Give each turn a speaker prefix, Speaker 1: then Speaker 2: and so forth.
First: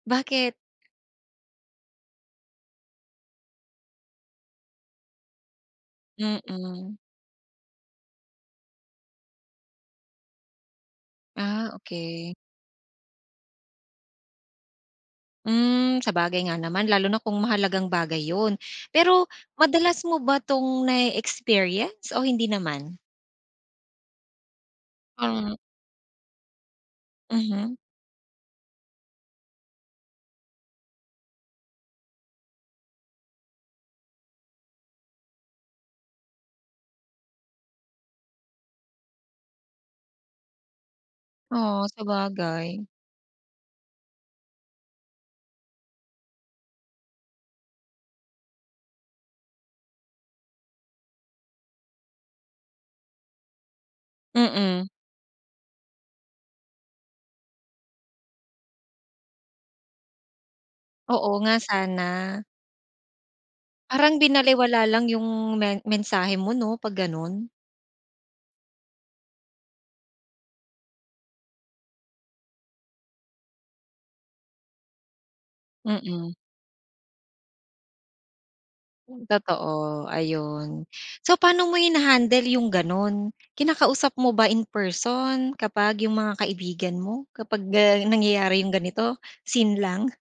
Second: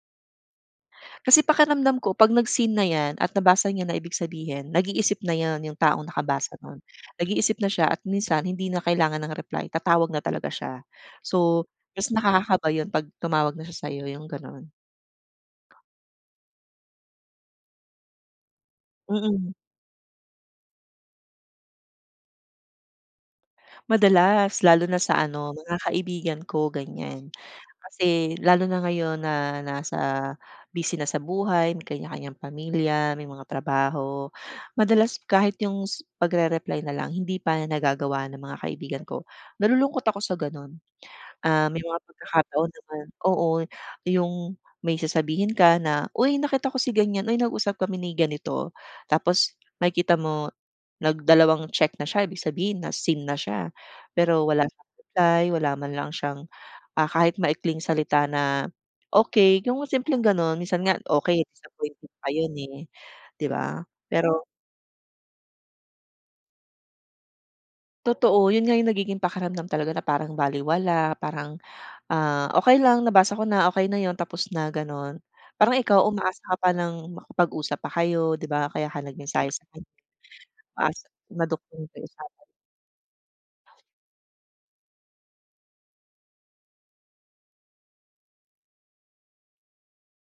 Speaker 1: Bakit?
Speaker 2: Kasi pakiramdam ko pag nag-seen na yan at nabasa niya na ibig sabihin nag-iisip na yan yung taong nakabasa nun.
Speaker 1: Mm.
Speaker 2: Nag-iisip na siya at minsan hindi na kailangan ng reply tatawag na talaga siya. So
Speaker 1: Ah,
Speaker 2: mas
Speaker 1: okey.
Speaker 2: nakakakaba yun 'pag tumawag na siya sayo yung ganun.
Speaker 1: Hmm. Sabagay nga naman lalo na kung mahalagang bagay yun, pero
Speaker 2: Mm.
Speaker 1: madalas mo ba tong nae-experience o hindi naman?
Speaker 2: Madalas, lalo na sa
Speaker 1: Hmm.
Speaker 2: ano mga kaibigan ko ganyan.
Speaker 1: Mhm.
Speaker 2: Kasi lalo na ngayon na nasa, busy na sa buhay may kanya-kanyang pamilya, may mga trabaho. Madalas kahit yung s pagrereply na lang hindi pa nagagawa ng mga kaibigan ko. Nalulungkot ako sa ganon. Ah, may
Speaker 1: Oh,
Speaker 2: mga pagkakataon
Speaker 1: sabagay.
Speaker 2: naman. Oo, yung may sasabihin ka na," Uy nakita ko si ganyan, uy nag-usap kami ni ganito." Tapos makikita mo nagdalawang check na siya ibig sabihin na-seen na siya. Pero wala
Speaker 1: Mm.
Speaker 2: siyang reply, wala man lang siyang, ah, kahit maikling salita na "okey". yung simpleng ganun. Minsan nga
Speaker 1: Oo
Speaker 2: okey
Speaker 1: nga, sana.
Speaker 2: disappointed pa yun, eh, di ba.
Speaker 1: Parang
Speaker 2: Pero
Speaker 1: binalewala lang yung men mensahe mo no pag ganon?
Speaker 2: Totoo. Yun nga yung nagiging pakiramdam talaga na parang balewala, parang, ah, okey lang nabasa ko na okey na yun tapos na ganon. Parang ikaw
Speaker 1: Mm.
Speaker 2: umaasa ka pa ng makapag-usap pa kayo di ba? Kaya ka nag-mensahe sa kan
Speaker 1: Totoo. Ayun.
Speaker 2: umaasa na
Speaker 1: So paano mo
Speaker 2: madugtongan pa yung usapan.
Speaker 1: hinahandle yung ganon? Kinakausap mo ba in person kapag yung mga kaibigan mo kapag, ah, nangyayari yung ganito seen lang?